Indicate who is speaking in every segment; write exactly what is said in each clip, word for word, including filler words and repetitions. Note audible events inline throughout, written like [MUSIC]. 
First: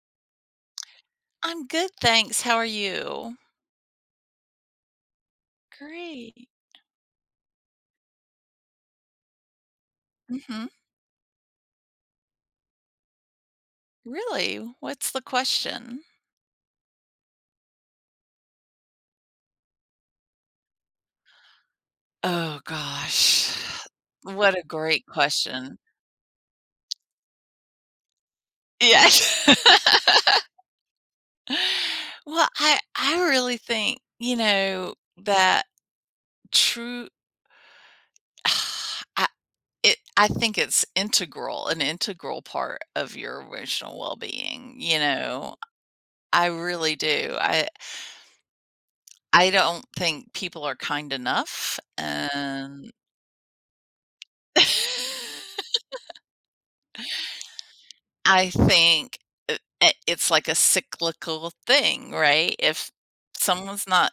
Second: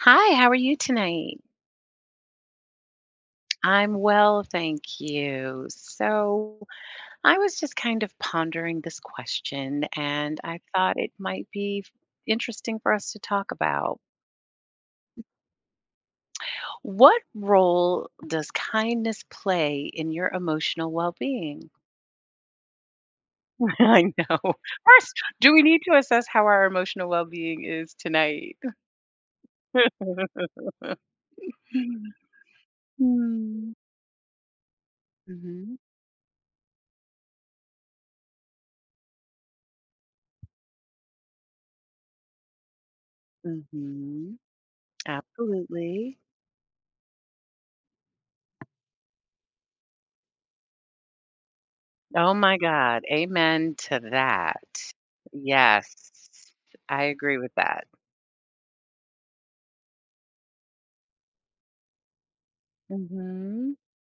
Speaker 1: Hi, how are you tonight?
Speaker 2: I'm good, thanks. How are you?
Speaker 1: I'm well, thank you.
Speaker 2: Great.
Speaker 1: So, I was just kind of pondering this question, and I
Speaker 2: Mhm.
Speaker 1: thought it might be f- interesting for us to talk about.
Speaker 2: Really? What's the question?
Speaker 1: What role does kindness play in your emotional well being?
Speaker 2: Oh gosh.
Speaker 1: [LAUGHS] I know.
Speaker 2: What a great
Speaker 1: First, do we
Speaker 2: question.
Speaker 1: need to assess how our emotional well being is tonight?
Speaker 2: Yeah. [LAUGHS]
Speaker 1: [LAUGHS]
Speaker 2: Well, I I really
Speaker 1: Mm-hmm.
Speaker 2: think, you know, that true [SIGHS] I it I think it's integral, an integral part of your emotional
Speaker 1: Mm-hmm.
Speaker 2: well-being, you know?
Speaker 1: Absolutely.
Speaker 2: I really do. I I don't think people are kind enough
Speaker 1: Oh my
Speaker 2: and
Speaker 1: God. Amen to that.
Speaker 2: [LAUGHS]
Speaker 1: Yes. I agree with that.
Speaker 2: I think I I it's like a cyclical thing, right? If
Speaker 1: Mm. Mhm.
Speaker 2: someone's not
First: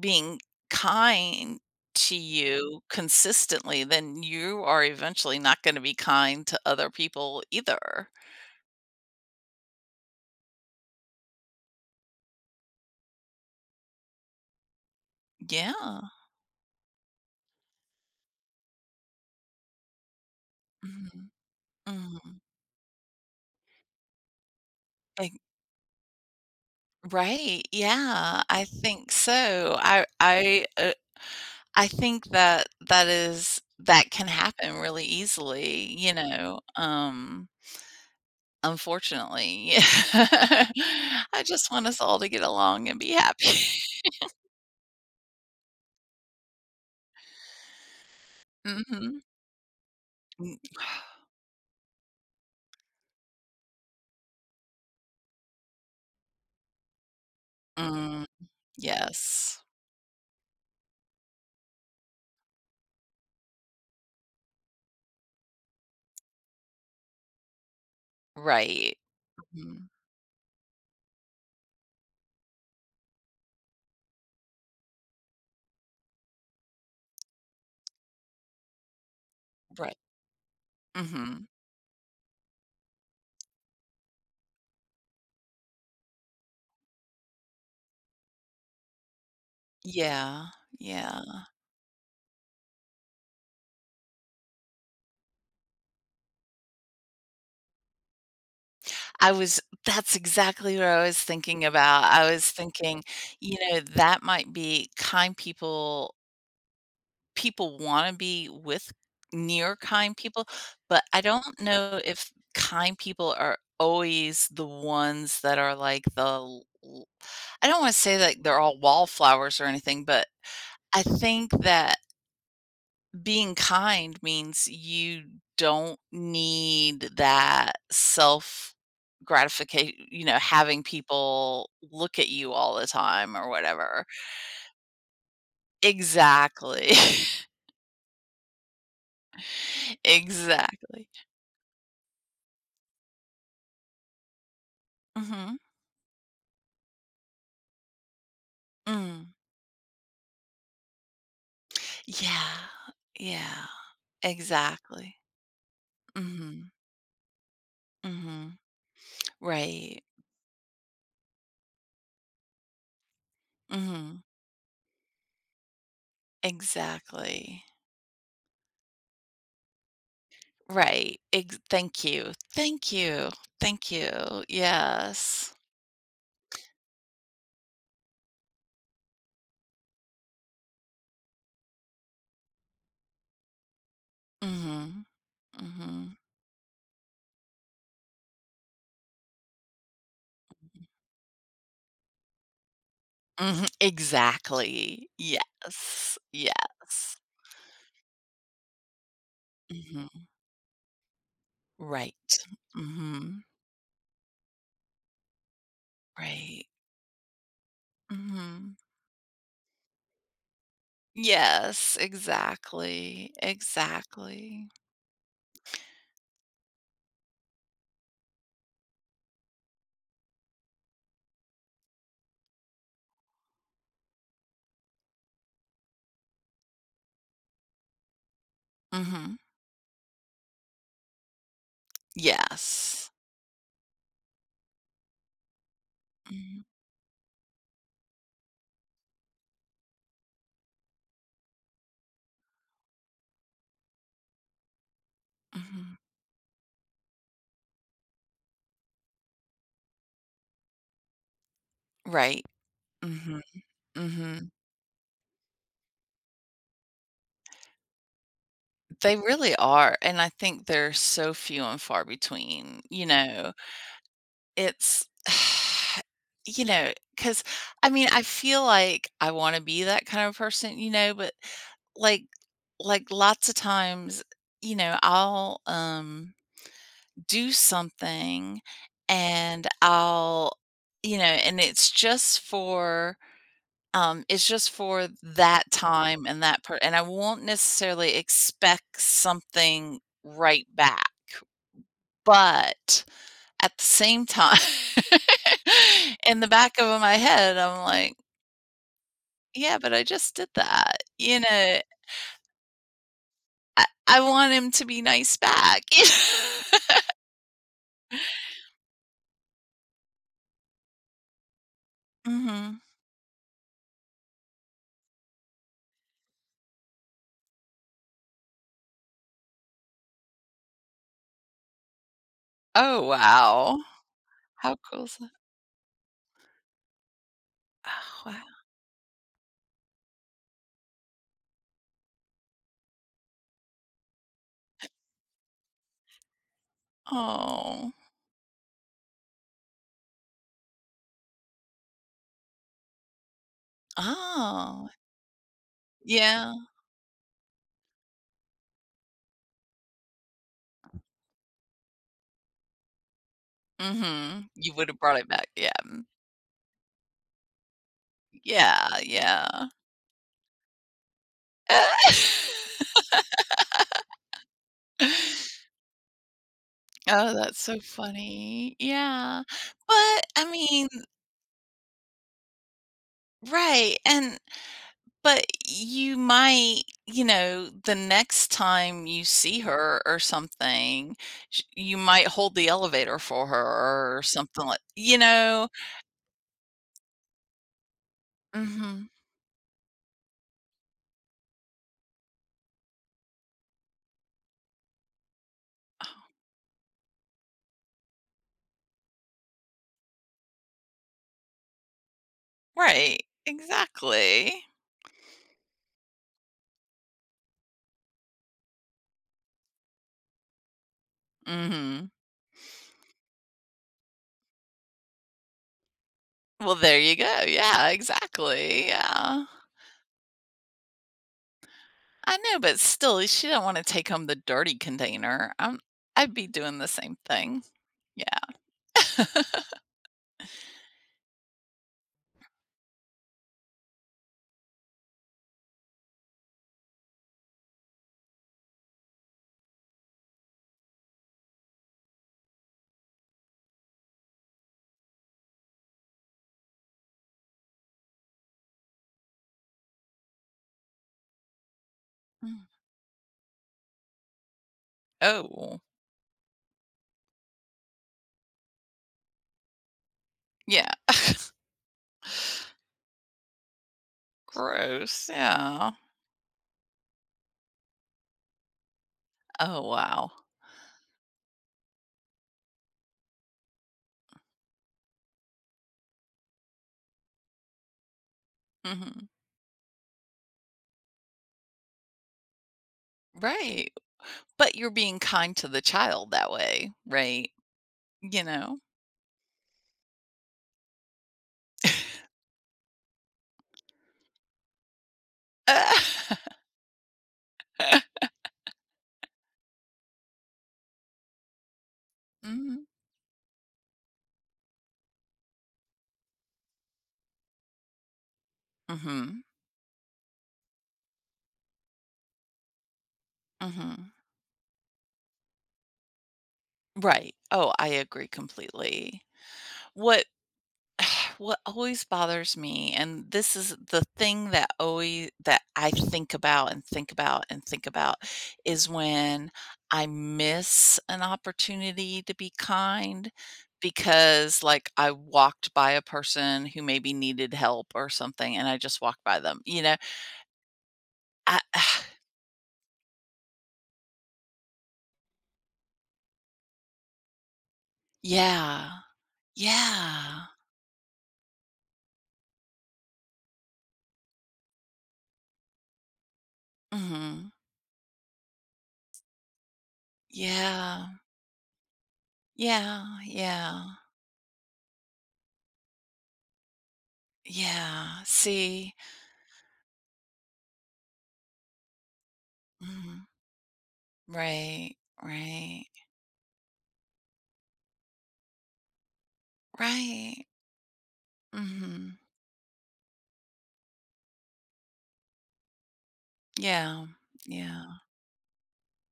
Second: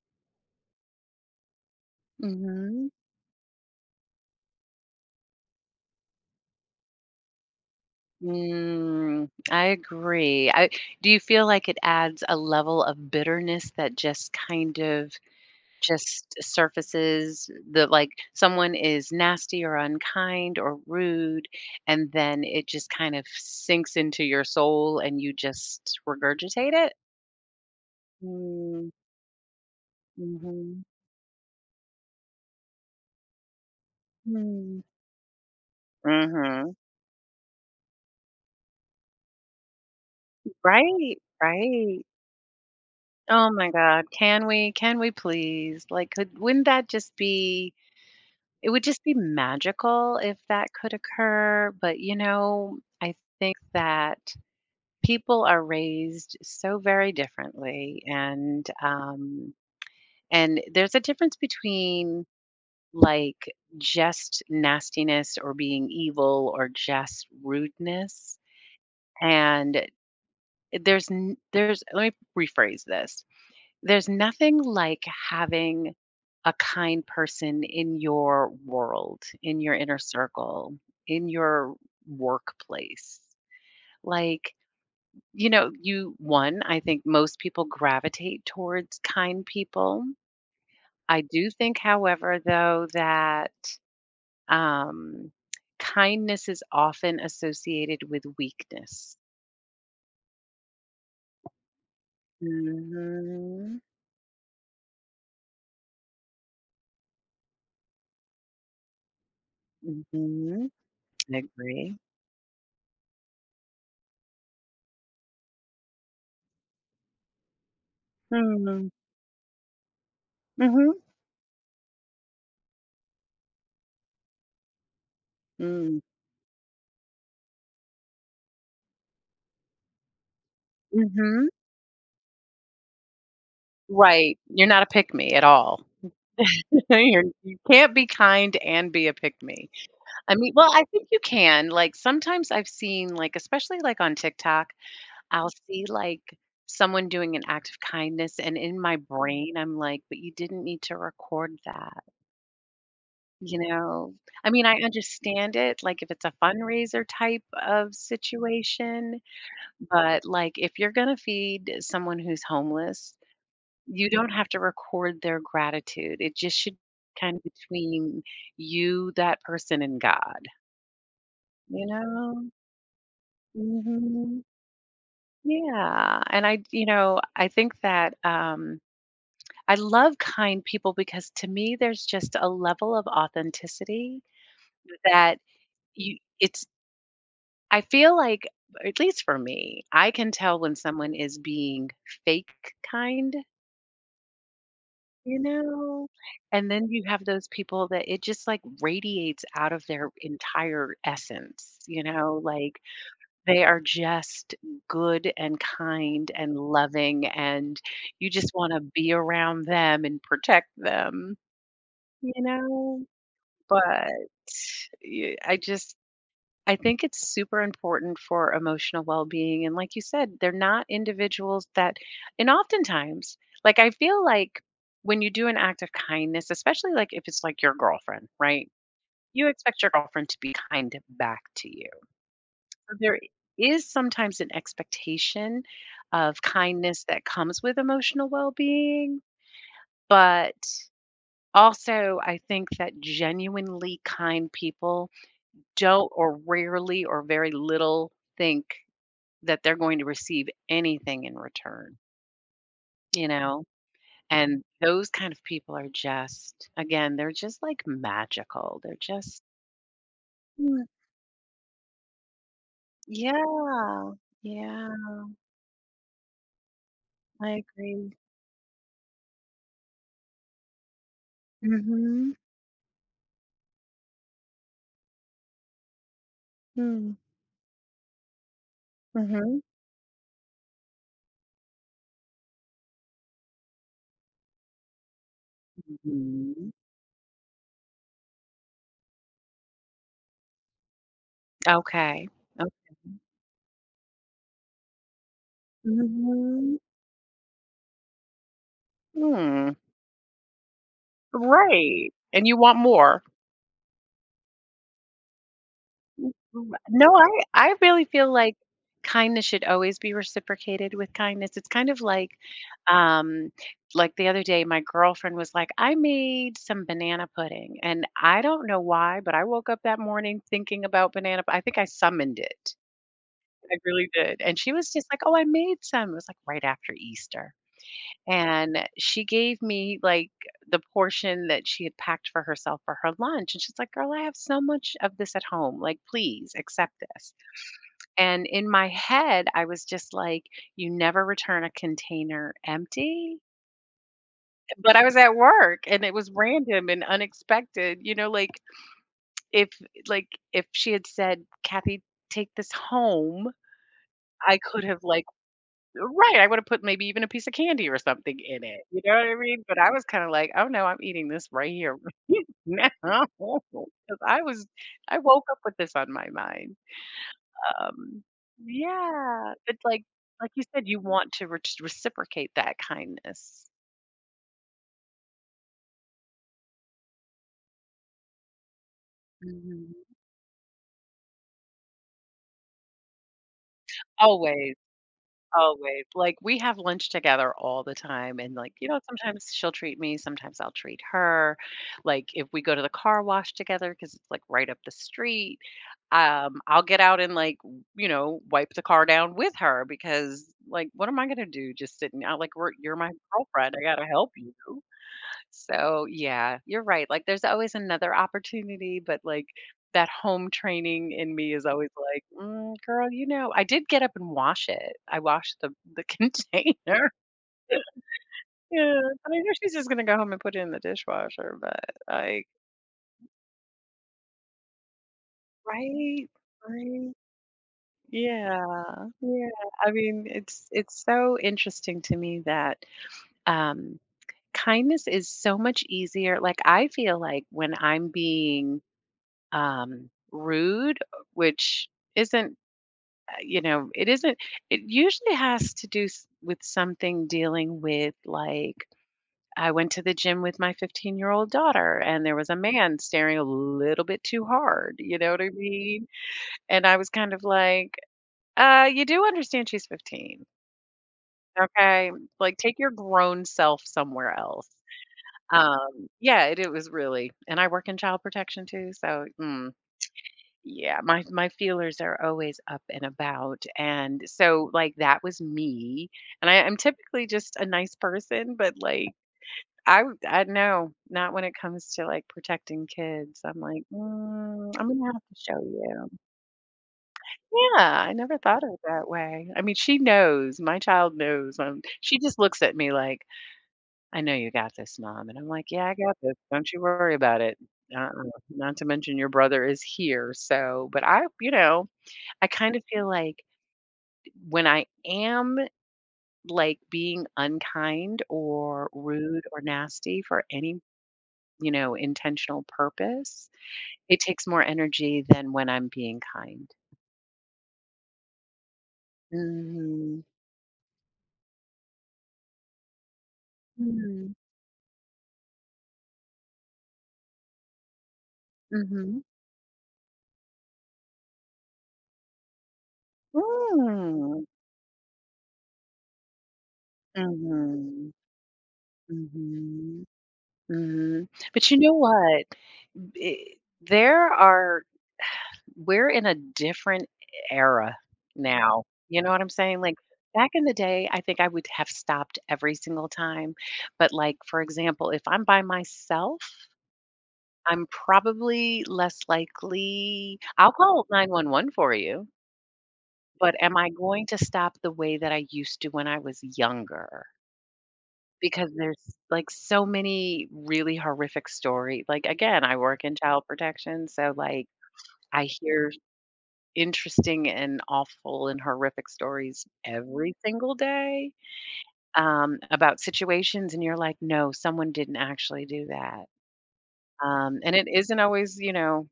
Speaker 2: being kind to
Speaker 1: Mm.
Speaker 2: you
Speaker 1: Mhm.
Speaker 2: consistently, then you are eventually not gonna be kind to other people either.
Speaker 1: Mm, I agree. I Do you feel like it adds a level of bitterness that just kind of
Speaker 2: Yeah.
Speaker 1: just surfaces the like someone is nasty or unkind or
Speaker 2: Mhm,
Speaker 1: rude, and
Speaker 2: mhm.
Speaker 1: then it just kind of sinks into your soul and you
Speaker 2: Like
Speaker 1: just regurgitate it?
Speaker 2: right,
Speaker 1: Mm
Speaker 2: yeah, I
Speaker 1: hmm.
Speaker 2: think so. I
Speaker 1: Mm,
Speaker 2: I,
Speaker 1: mhm.
Speaker 2: uh, I think that that is that can happen
Speaker 1: Mm.
Speaker 2: really easily, you know,
Speaker 1: Mhm.
Speaker 2: um unfortunately. [LAUGHS]
Speaker 1: Right,
Speaker 2: I just want us
Speaker 1: right.
Speaker 2: all to get along and be
Speaker 1: Oh
Speaker 2: happy.
Speaker 1: my God,
Speaker 2: [LAUGHS]
Speaker 1: can we? Can we please? Like, could wouldn't that just be it would just be
Speaker 2: Mhm.
Speaker 1: magical if
Speaker 2: Mm.
Speaker 1: that could
Speaker 2: [SIGHS]
Speaker 1: occur, but, you know, I think that people are raised so very differently,
Speaker 2: Mm,
Speaker 1: and, um,
Speaker 2: yes.
Speaker 1: and there's a difference between, like, just nastiness or being evil or just rudeness,
Speaker 2: Right.
Speaker 1: and
Speaker 2: Mhm.
Speaker 1: there's n there's let me rephrase this. There's nothing like having a kind person in your world, in your
Speaker 2: Right.
Speaker 1: inner circle, in
Speaker 2: Mhm.
Speaker 1: your workplace. Like, you know, you, one, I think most people gravitate towards kind people.
Speaker 2: Yeah, yeah.
Speaker 1: I do think, however, though, that um, kindness is often associated with weakness.
Speaker 2: I was that's exactly what I was thinking about. I was thinking, you
Speaker 1: Mm.
Speaker 2: know, that might be kind people people wanna be with near
Speaker 1: Mhm. Mm.
Speaker 2: kind people,
Speaker 1: Mhm.
Speaker 2: but I
Speaker 1: I
Speaker 2: don't
Speaker 1: agree.
Speaker 2: know if kind people are always the ones that are like the l l I don't wanna say that they're
Speaker 1: Mm-hmm.
Speaker 2: all
Speaker 1: Mm.
Speaker 2: wallflowers or anything, but I
Speaker 1: Mhm.
Speaker 2: think that being kind means you don't
Speaker 1: Mm.
Speaker 2: need that self gratification, you know, having
Speaker 1: Mhm.
Speaker 2: people look at you all the time or whatever.
Speaker 1: Right, you're not a pick me at all. [LAUGHS]
Speaker 2: Exactly.
Speaker 1: You're you can't be kind and be a pick me.
Speaker 2: [LAUGHS]
Speaker 1: I mean well, I think
Speaker 2: Exactly.
Speaker 1: you can, like, sometimes I've seen, like, especially, like, on TikTok, I'll
Speaker 2: Mhm.
Speaker 1: see, like, someone doing an act of kindness, and in my
Speaker 2: Mm.
Speaker 1: brain, I'm like, "But you didn't need to record that,"
Speaker 2: Yeah, yeah,
Speaker 1: you know? I mean, I
Speaker 2: exactly.
Speaker 1: understand it, like, if it's a
Speaker 2: Mhm,
Speaker 1: fundraiser type of
Speaker 2: mhm,
Speaker 1: situation,
Speaker 2: right,
Speaker 1: but, like, if you're gonna feed someone who's homeless, you
Speaker 2: mhm,
Speaker 1: don't have to record their gratitude. It just should kind of
Speaker 2: exactly,
Speaker 1: between you, that person, and God,
Speaker 2: right, ex
Speaker 1: you
Speaker 2: thank you,
Speaker 1: know?
Speaker 2: thank you, thank you,
Speaker 1: Mhm.
Speaker 2: yes,
Speaker 1: Yeah, and I you know, I think that, um, I love kind people because to me there's just a level of authenticity
Speaker 2: mhm,
Speaker 1: that
Speaker 2: mhm,
Speaker 1: you it's I feel like, at least for me, I can tell when someone is being fake kind.
Speaker 2: mhm, exactly,
Speaker 1: You know?
Speaker 2: yes,
Speaker 1: And then you
Speaker 2: yes,
Speaker 1: have those people that it just, like, radiates out of their
Speaker 2: mhm,
Speaker 1: entire essence, you
Speaker 2: right,
Speaker 1: know? Like,
Speaker 2: mhm,
Speaker 1: they are just good and kind and
Speaker 2: right,
Speaker 1: loving, and you just
Speaker 2: mhm,
Speaker 1: wanna be around them and protect them,
Speaker 2: yes,
Speaker 1: you know?
Speaker 2: exactly,
Speaker 1: But,
Speaker 2: exactly,
Speaker 1: yeah, I just I think it's super important for emotional well being. And like you said, they're not individuals that, and oftentimes, like I feel like when you do an act of kindness, especially like if it's like your girlfriend, right?
Speaker 2: mhm,
Speaker 1: You expect your girlfriend to be kind back to you. So
Speaker 2: yes,
Speaker 1: there is sometimes an expectation of
Speaker 2: mhm,
Speaker 1: kindness that comes with emotional well being. But also, I think that genuinely kind people
Speaker 2: mhm.
Speaker 1: don't or rarely or very little think that they're going to receive anything in return,
Speaker 2: Right.
Speaker 1: you
Speaker 2: Mhm,
Speaker 1: know?
Speaker 2: mhm.
Speaker 1: And those kind of people are just again, they're just, like, magical. They're
Speaker 2: They
Speaker 1: just
Speaker 2: really are, and I think
Speaker 1: Mm.
Speaker 2: they're so few and far between, you know?
Speaker 1: Yeah. Yeah,
Speaker 2: It's [SIGHS] you know, because
Speaker 1: I
Speaker 2: I mean,
Speaker 1: agree.
Speaker 2: I feel like I wanna be that kind of person, you know, but, like
Speaker 1: Mhm.
Speaker 2: like, lots of times, you know, I'll, um,
Speaker 1: Mm.
Speaker 2: do something
Speaker 1: Mhm.
Speaker 2: and I'll you know, and it's just for Um, it's just for that time and that
Speaker 1: Mhm.
Speaker 2: part, and I won't necessarily expect something right back,
Speaker 1: Okay. Okay.
Speaker 2: but at the same time, [LAUGHS] in the
Speaker 1: Mhm.
Speaker 2: back of my head, I'm like,
Speaker 1: Hmm.
Speaker 2: "Yeah, but I just did that," you know?
Speaker 1: Right. And you want more.
Speaker 2: I I want him to be nice back.
Speaker 1: Mm,
Speaker 2: [LAUGHS]
Speaker 1: no, I I really feel like kindness should always be reciprocated with kindness. It's kind of like,
Speaker 2: Mhm.
Speaker 1: um, like the other day, my girlfriend was like, I made some banana pudding, and I don't know why, but I woke up that morning thinking about banana. pu- I think I summoned it.
Speaker 2: Oh,
Speaker 1: I
Speaker 2: wow.
Speaker 1: really did. And she
Speaker 2: How
Speaker 1: was
Speaker 2: cool
Speaker 1: just
Speaker 2: is
Speaker 1: like,
Speaker 2: that?
Speaker 1: oh, I made some. It was like right after Easter.
Speaker 2: [SIGHS] Oh, wow.
Speaker 1: And she gave me like the portion that she had packed for herself for her lunch. And she's like, girl, I have so much of this at home. Like, please accept this.
Speaker 2: Oh.
Speaker 1: And in my head, I was just like, you never return a container empty.
Speaker 2: Oh,
Speaker 1: But I was at work and it was
Speaker 2: yeah.
Speaker 1: random and unexpected. You know, like if like if she had said, Kathy, take this home,
Speaker 2: Mhm.
Speaker 1: I
Speaker 2: You
Speaker 1: could
Speaker 2: would have
Speaker 1: have
Speaker 2: brought
Speaker 1: like
Speaker 2: it back, yeah.
Speaker 1: right, I would have put maybe even a piece of candy or something in it.
Speaker 2: Yeah,
Speaker 1: You know what I mean?
Speaker 2: yeah.
Speaker 1: But I was kind of like, oh no, I'm eating this right here. [LAUGHS]
Speaker 2: [LAUGHS]
Speaker 1: now. Because I was I woke up with this on my mind.
Speaker 2: Oh, that's so
Speaker 1: Um,
Speaker 2: funny. Yeah,
Speaker 1: yeah, but like
Speaker 2: but, I
Speaker 1: like you said,
Speaker 2: mean
Speaker 1: you want to re reciprocate that kindness.
Speaker 2: right, and but you might, you know, the next time you see
Speaker 1: Mhm.
Speaker 2: her or something, sh you might hold the elevator for her or something
Speaker 1: Always,
Speaker 2: like you know?
Speaker 1: always. Like, we have lunch together all the time, and, like, you know,
Speaker 2: Mhm.
Speaker 1: sometimes she'll treat me, sometimes I'll treat her. Like, if we go to the car wash together because it's, like, right up the street, um, I'll get out and, like, w- you know, wipe the car down with her because, like, what am I gonna do just sitting out? Like, we're you're my
Speaker 2: Right,
Speaker 1: girlfriend, I gotta help you.
Speaker 2: exactly.
Speaker 1: So, yeah, you're right. Like, there's always another opportunity, but like that home training in me is always
Speaker 2: Mhm.
Speaker 1: like, mm, girl, you know, I did get up and wash it. I washed the the [LAUGHS]
Speaker 2: Well, there
Speaker 1: container.
Speaker 2: you go. Yeah, exactly,
Speaker 1: Yeah, I
Speaker 2: yeah.
Speaker 1: mean, she's just gonna go home and put it in the dishwasher. But
Speaker 2: I
Speaker 1: like,
Speaker 2: know, but still, she don't wanna take home the dirty container. I'm
Speaker 1: right,
Speaker 2: I'd be doing the
Speaker 1: right,
Speaker 2: same thing. Yeah.
Speaker 1: yeah, yeah.
Speaker 2: [LAUGHS]
Speaker 1: I mean, it's it's so interesting to me that um, kindness is so much easier. Like, I feel like when I'm being um, rude, which isn't, uh, you know, it isn't, it usually has to do s- with something dealing with like, I went to the gym with my fifteen year old daughter and there was a
Speaker 2: Mm.
Speaker 1: man staring a little bit too hard. You know what I
Speaker 2: Oh,
Speaker 1: mean? And I was kind of like, uh, you do understand she's fifteen.
Speaker 2: yeah.
Speaker 1: Okay. Like, take your grown self somewhere else.
Speaker 2: Gross, yeah.
Speaker 1: Um, yeah, it, it was really, and I work in child protection too. So, mm,
Speaker 2: Oh, wow.
Speaker 1: yeah, my my feelers are always up and about, and so, like, that was me, and I I'm typically just a nice person, but, like,
Speaker 2: Mhm.
Speaker 1: I w I know not when it comes to, like, protecting kids. I'm like,
Speaker 2: Right,
Speaker 1: "Mm,
Speaker 2: but you're
Speaker 1: I'm gonna
Speaker 2: being
Speaker 1: have to
Speaker 2: kind
Speaker 1: show
Speaker 2: to the
Speaker 1: you."
Speaker 2: child that way, right?
Speaker 1: Yeah, I never
Speaker 2: You
Speaker 1: thought of
Speaker 2: know?
Speaker 1: it that way. I mean, she knows, my child knows, um, she just looks at me like, "I know you got this, mom," and I'm like, "Yeah, I got
Speaker 2: [LAUGHS]
Speaker 1: this, don't you worry about it." Uh-uh, not to mention your brother is here, so but I you know I kind of
Speaker 2: Mhm.
Speaker 1: feel like when I am, like, being unkind or rude
Speaker 2: Mhm.
Speaker 1: or nasty for any, you know, intentional purpose,
Speaker 2: Mhm.
Speaker 1: it takes more energy than when I'm being kind.
Speaker 2: Right. Oh, I agree completely.
Speaker 1: Mhm.
Speaker 2: What [SIGHS] What always bothers me, and this is the
Speaker 1: Mhm.
Speaker 2: thing that always that I think about and think about and think about is
Speaker 1: Mhm.
Speaker 2: when I miss an opportunity to be kind
Speaker 1: Mm.
Speaker 2: because like I walked by a person who maybe needed help or
Speaker 1: Mhm.
Speaker 2: something and I just walked by them. You know,
Speaker 1: Mhm. Mhm.
Speaker 2: I
Speaker 1: But you
Speaker 2: [SIGHS]
Speaker 1: know what? B there are We're in a different era now,
Speaker 2: yeah.
Speaker 1: you know what I'm saying? Like,
Speaker 2: Yeah.
Speaker 1: back in the day, I think I would have stopped every single time, but, like, for example, if I'm by myself,
Speaker 2: Mhm.
Speaker 1: I'm probably less likely I'll
Speaker 2: Yeah.
Speaker 1: call nine one one for you,
Speaker 2: Yeah.
Speaker 1: but am
Speaker 2: Yeah.
Speaker 1: I going to stop the way that I used to when I was younger?
Speaker 2: Yeah.
Speaker 1: Because
Speaker 2: See?
Speaker 1: there's, like, so many really horrific stories. Like, again, I work in
Speaker 2: Mhm.
Speaker 1: child protection, so, like,
Speaker 2: Right.
Speaker 1: I
Speaker 2: Right.
Speaker 1: hear interesting and awful and horrific stories every
Speaker 2: Right.
Speaker 1: single day,
Speaker 2: Mhm.
Speaker 1: um, about situations, and you're like, "No, someone didn't actually do that."
Speaker 2: Yeah.
Speaker 1: Um, and
Speaker 2: Yeah.
Speaker 1: it isn't always, you know,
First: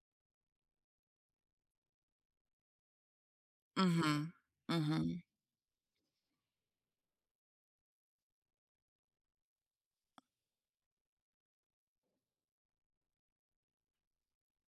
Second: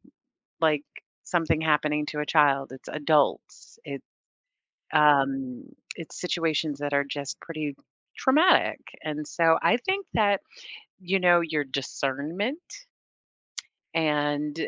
Speaker 1: like something happening to a child. It's adults. It
Speaker 2: Mhm. Mhm.
Speaker 1: um, it's situations that are just pretty traumatic, and so I think that, you know, your discernment and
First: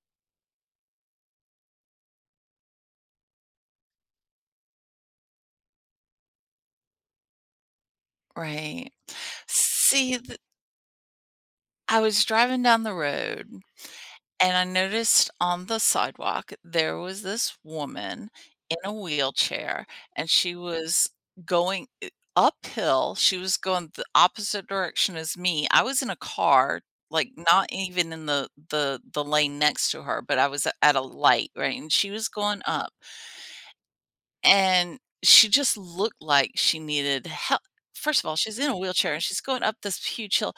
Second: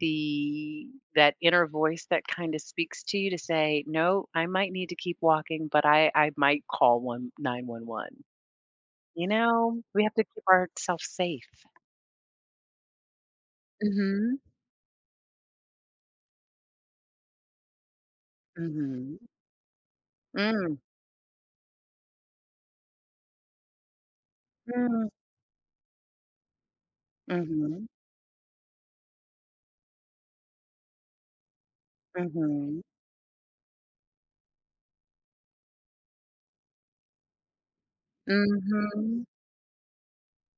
Speaker 1: the that inner voice that kind of speaks to you to say no, I might need to keep walking, but i i might call one nine one one.
Speaker 2: Right.
Speaker 1: You know we have
Speaker 2: See,
Speaker 1: to
Speaker 2: th
Speaker 1: keep ourselves safe.
Speaker 2: I was driving down the road,
Speaker 1: Mhm.
Speaker 2: and I noticed on the sidewalk there was this woman in a
Speaker 1: Mhm.
Speaker 2: wheelchair, and she
Speaker 1: Mm.
Speaker 2: was going I uphill. She was going the opposite
Speaker 1: Mm.
Speaker 2: direction as me. I was in a car, like, not
Speaker 1: Mhm.
Speaker 2: even in the the the lane next to her, but I was a- at a light, right, and she was going
Speaker 1: Mhm.
Speaker 2: up. And she just looked like she needed help. First of all, she's in a wheelchair and
Speaker 1: Mhm.
Speaker 2: she's going up this huge hill.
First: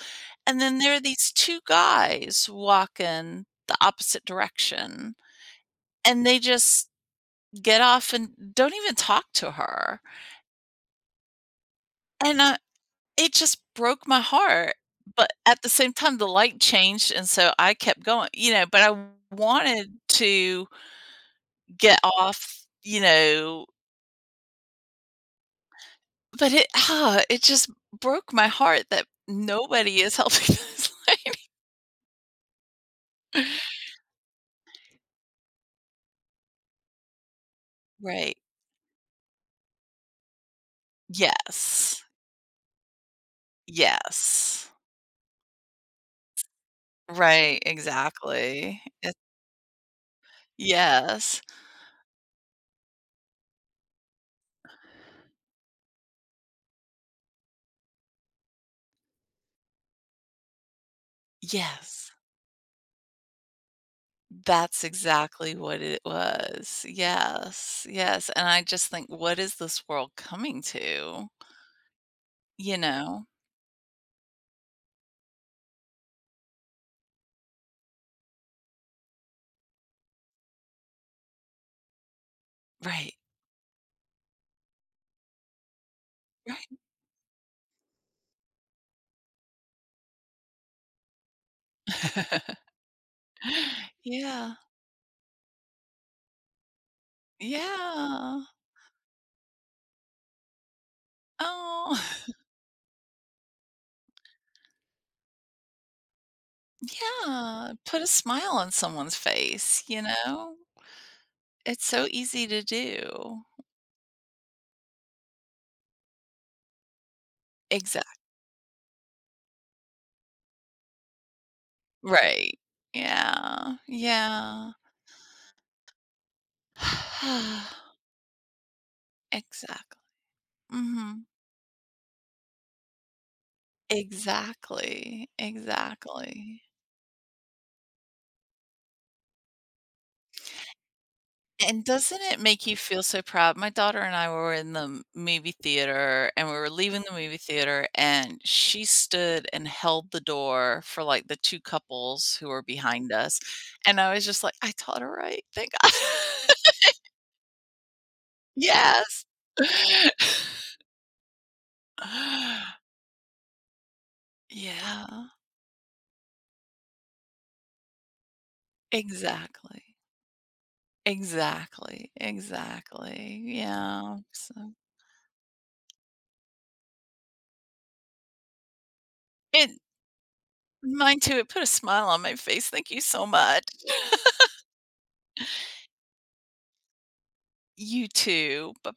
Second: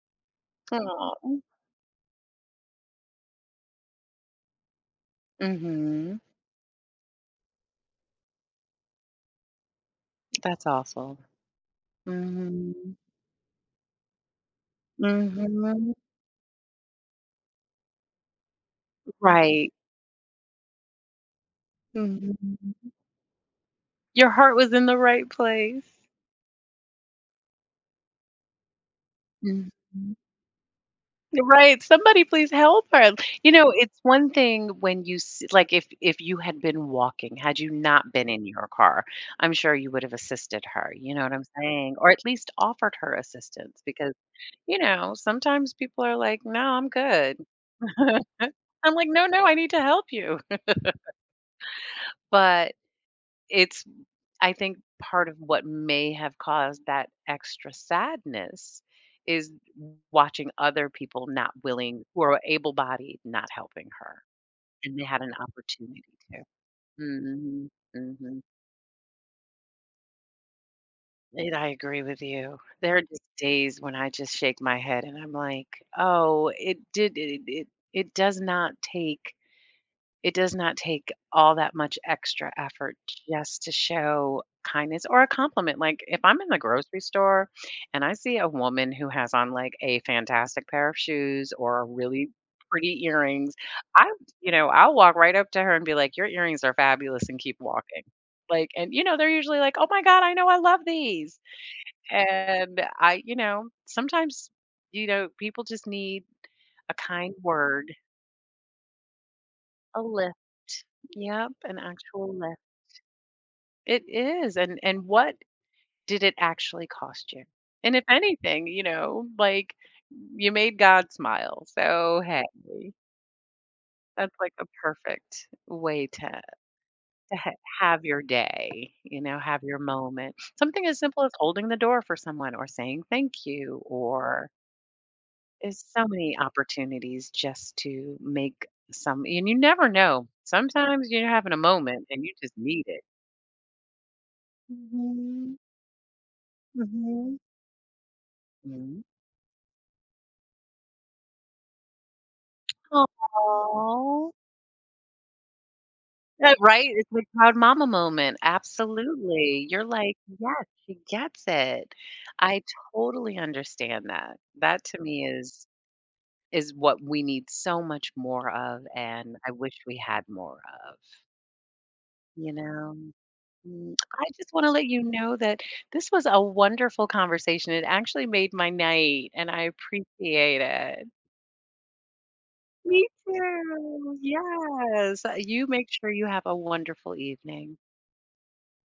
Speaker 2: And then there are
Speaker 1: Aw.
Speaker 2: these two guys walking the opposite direction,
Speaker 1: Mhm.
Speaker 2: and they just get off and don't even talk to her.
Speaker 1: That's awful.
Speaker 2: And, uh,
Speaker 1: Mhm.
Speaker 2: it just broke my heart, but at the
Speaker 1: Mhm.
Speaker 2: same time, the light changed, and so I kept going, you know, but I
Speaker 1: Right.
Speaker 2: wanted to get off,
Speaker 1: Mhm.
Speaker 2: you know,
Speaker 1: Your heart was in the right place.
Speaker 2: But it ah, it just broke my heart that nobody
Speaker 1: Mhm.
Speaker 2: is helping us, [LAUGHS] like
Speaker 1: Right, somebody please help her. You know, it's one thing when you s like, if if you had been walking, had you not been
Speaker 2: right.
Speaker 1: in your car, I'm sure you would have assisted her, you know what I'm saying?
Speaker 2: Yes.
Speaker 1: Or at least offered her assistance because,
Speaker 2: Yes.
Speaker 1: you know, sometimes people are like, "No, I'm good."
Speaker 2: Right,
Speaker 1: [LAUGHS]
Speaker 2: exactly.
Speaker 1: I'm like,
Speaker 2: It
Speaker 1: "No, no, I need to help you." [LAUGHS]
Speaker 2: Yes.
Speaker 1: But it's I think part of what may have caused that extra sadness is watching other people not willing
Speaker 2: Yes.
Speaker 1: who are able-bodied not helping her.
Speaker 2: That's
Speaker 1: And they had an
Speaker 2: exactly what it
Speaker 1: opportunity to.
Speaker 2: was.
Speaker 1: Mhm,
Speaker 2: Yes, yes,
Speaker 1: mhm.
Speaker 2: and I just think, "What is this world coming to?"
Speaker 1: And I agree with you.
Speaker 2: You
Speaker 1: There are just
Speaker 2: know?
Speaker 1: days when I just shake my head and I'm like, "Oh, it did it it it does not take It does not take all that much extra effort
Speaker 2: Right,
Speaker 1: just to show kindness or a compliment." Like, if I'm in the
Speaker 2: right.
Speaker 1: grocery store and I see a woman who has on like a fantastic pair of shoes or a really
Speaker 2: [LAUGHS]
Speaker 1: pretty earrings, I, you
Speaker 2: Yeah.
Speaker 1: know, I'll walk right up to her and be like, your earrings are fabulous and keep walking.
Speaker 2: Yeah.
Speaker 1: Like, and you know, they're usually like, oh my God, I know I love these.
Speaker 2: Oh. [LAUGHS]
Speaker 1: And I, you know, sometimes, you know, people just need a kind
Speaker 2: Yeah,
Speaker 1: word,
Speaker 2: put a smile on someone's face,
Speaker 1: a
Speaker 2: you
Speaker 1: lift.
Speaker 2: know?
Speaker 1: Yep, an
Speaker 2: It's so
Speaker 1: actual
Speaker 2: easy
Speaker 1: lift.
Speaker 2: to do.
Speaker 1: It is, and and what did it actually cost you? And if
Speaker 2: Exactly,
Speaker 1: anything, you know, like, you made God smile, so, hey,
Speaker 2: right. Yeah,
Speaker 1: that's, like, a
Speaker 2: yeah.
Speaker 1: perfect way to to ha
Speaker 2: [SIGHS]
Speaker 1: have your day, you know, have your
Speaker 2: Exactly.
Speaker 1: moment. Something as simple
Speaker 2: Mhm.
Speaker 1: as holding the door for someone or saying thank you, or
Speaker 2: Exactly,
Speaker 1: there's so many
Speaker 2: exactly.
Speaker 1: opportunities just to make some and you never know. Sometimes you're having a
Speaker 2: And
Speaker 1: moment
Speaker 2: doesn't
Speaker 1: and you
Speaker 2: it
Speaker 1: just
Speaker 2: make you
Speaker 1: need
Speaker 2: feel
Speaker 1: it.
Speaker 2: so proud? My daughter and I were in the m movie
Speaker 1: Mhm,
Speaker 2: theater, and we were leaving the
Speaker 1: mhm.
Speaker 2: movie theater, and she
Speaker 1: Mhm.
Speaker 2: stood and held the door for, like, the two couples who were behind us, and I was
Speaker 1: Oh,
Speaker 2: just like, "I taught her right, thank God." [LAUGHS]
Speaker 1: right? It's like proud mama moment.
Speaker 2: Yes.
Speaker 1: Absolutely. You're like, "Yes,
Speaker 2: [SIGHS]
Speaker 1: she gets it." I
Speaker 2: [LAUGHS]
Speaker 1: totally understand that. That to
Speaker 2: Yeah,
Speaker 1: me is is what we need so much more of, and I wish
Speaker 2: exactly.
Speaker 1: we had more of,
Speaker 2: Exactly,
Speaker 1: you know?
Speaker 2: exactly,
Speaker 1: Mm,
Speaker 2: yeah,
Speaker 1: I just wanna
Speaker 2: so
Speaker 1: let you know that this was a wonderful conversation. It actually made my night, and I
Speaker 2: it
Speaker 1: appreciate it.
Speaker 2: mine too, it put a smile on my face, thank you
Speaker 1: Me
Speaker 2: so much. [LAUGHS]
Speaker 1: too. Yes. You make sure you have a wonderful evening.
Speaker 2: You too. Bye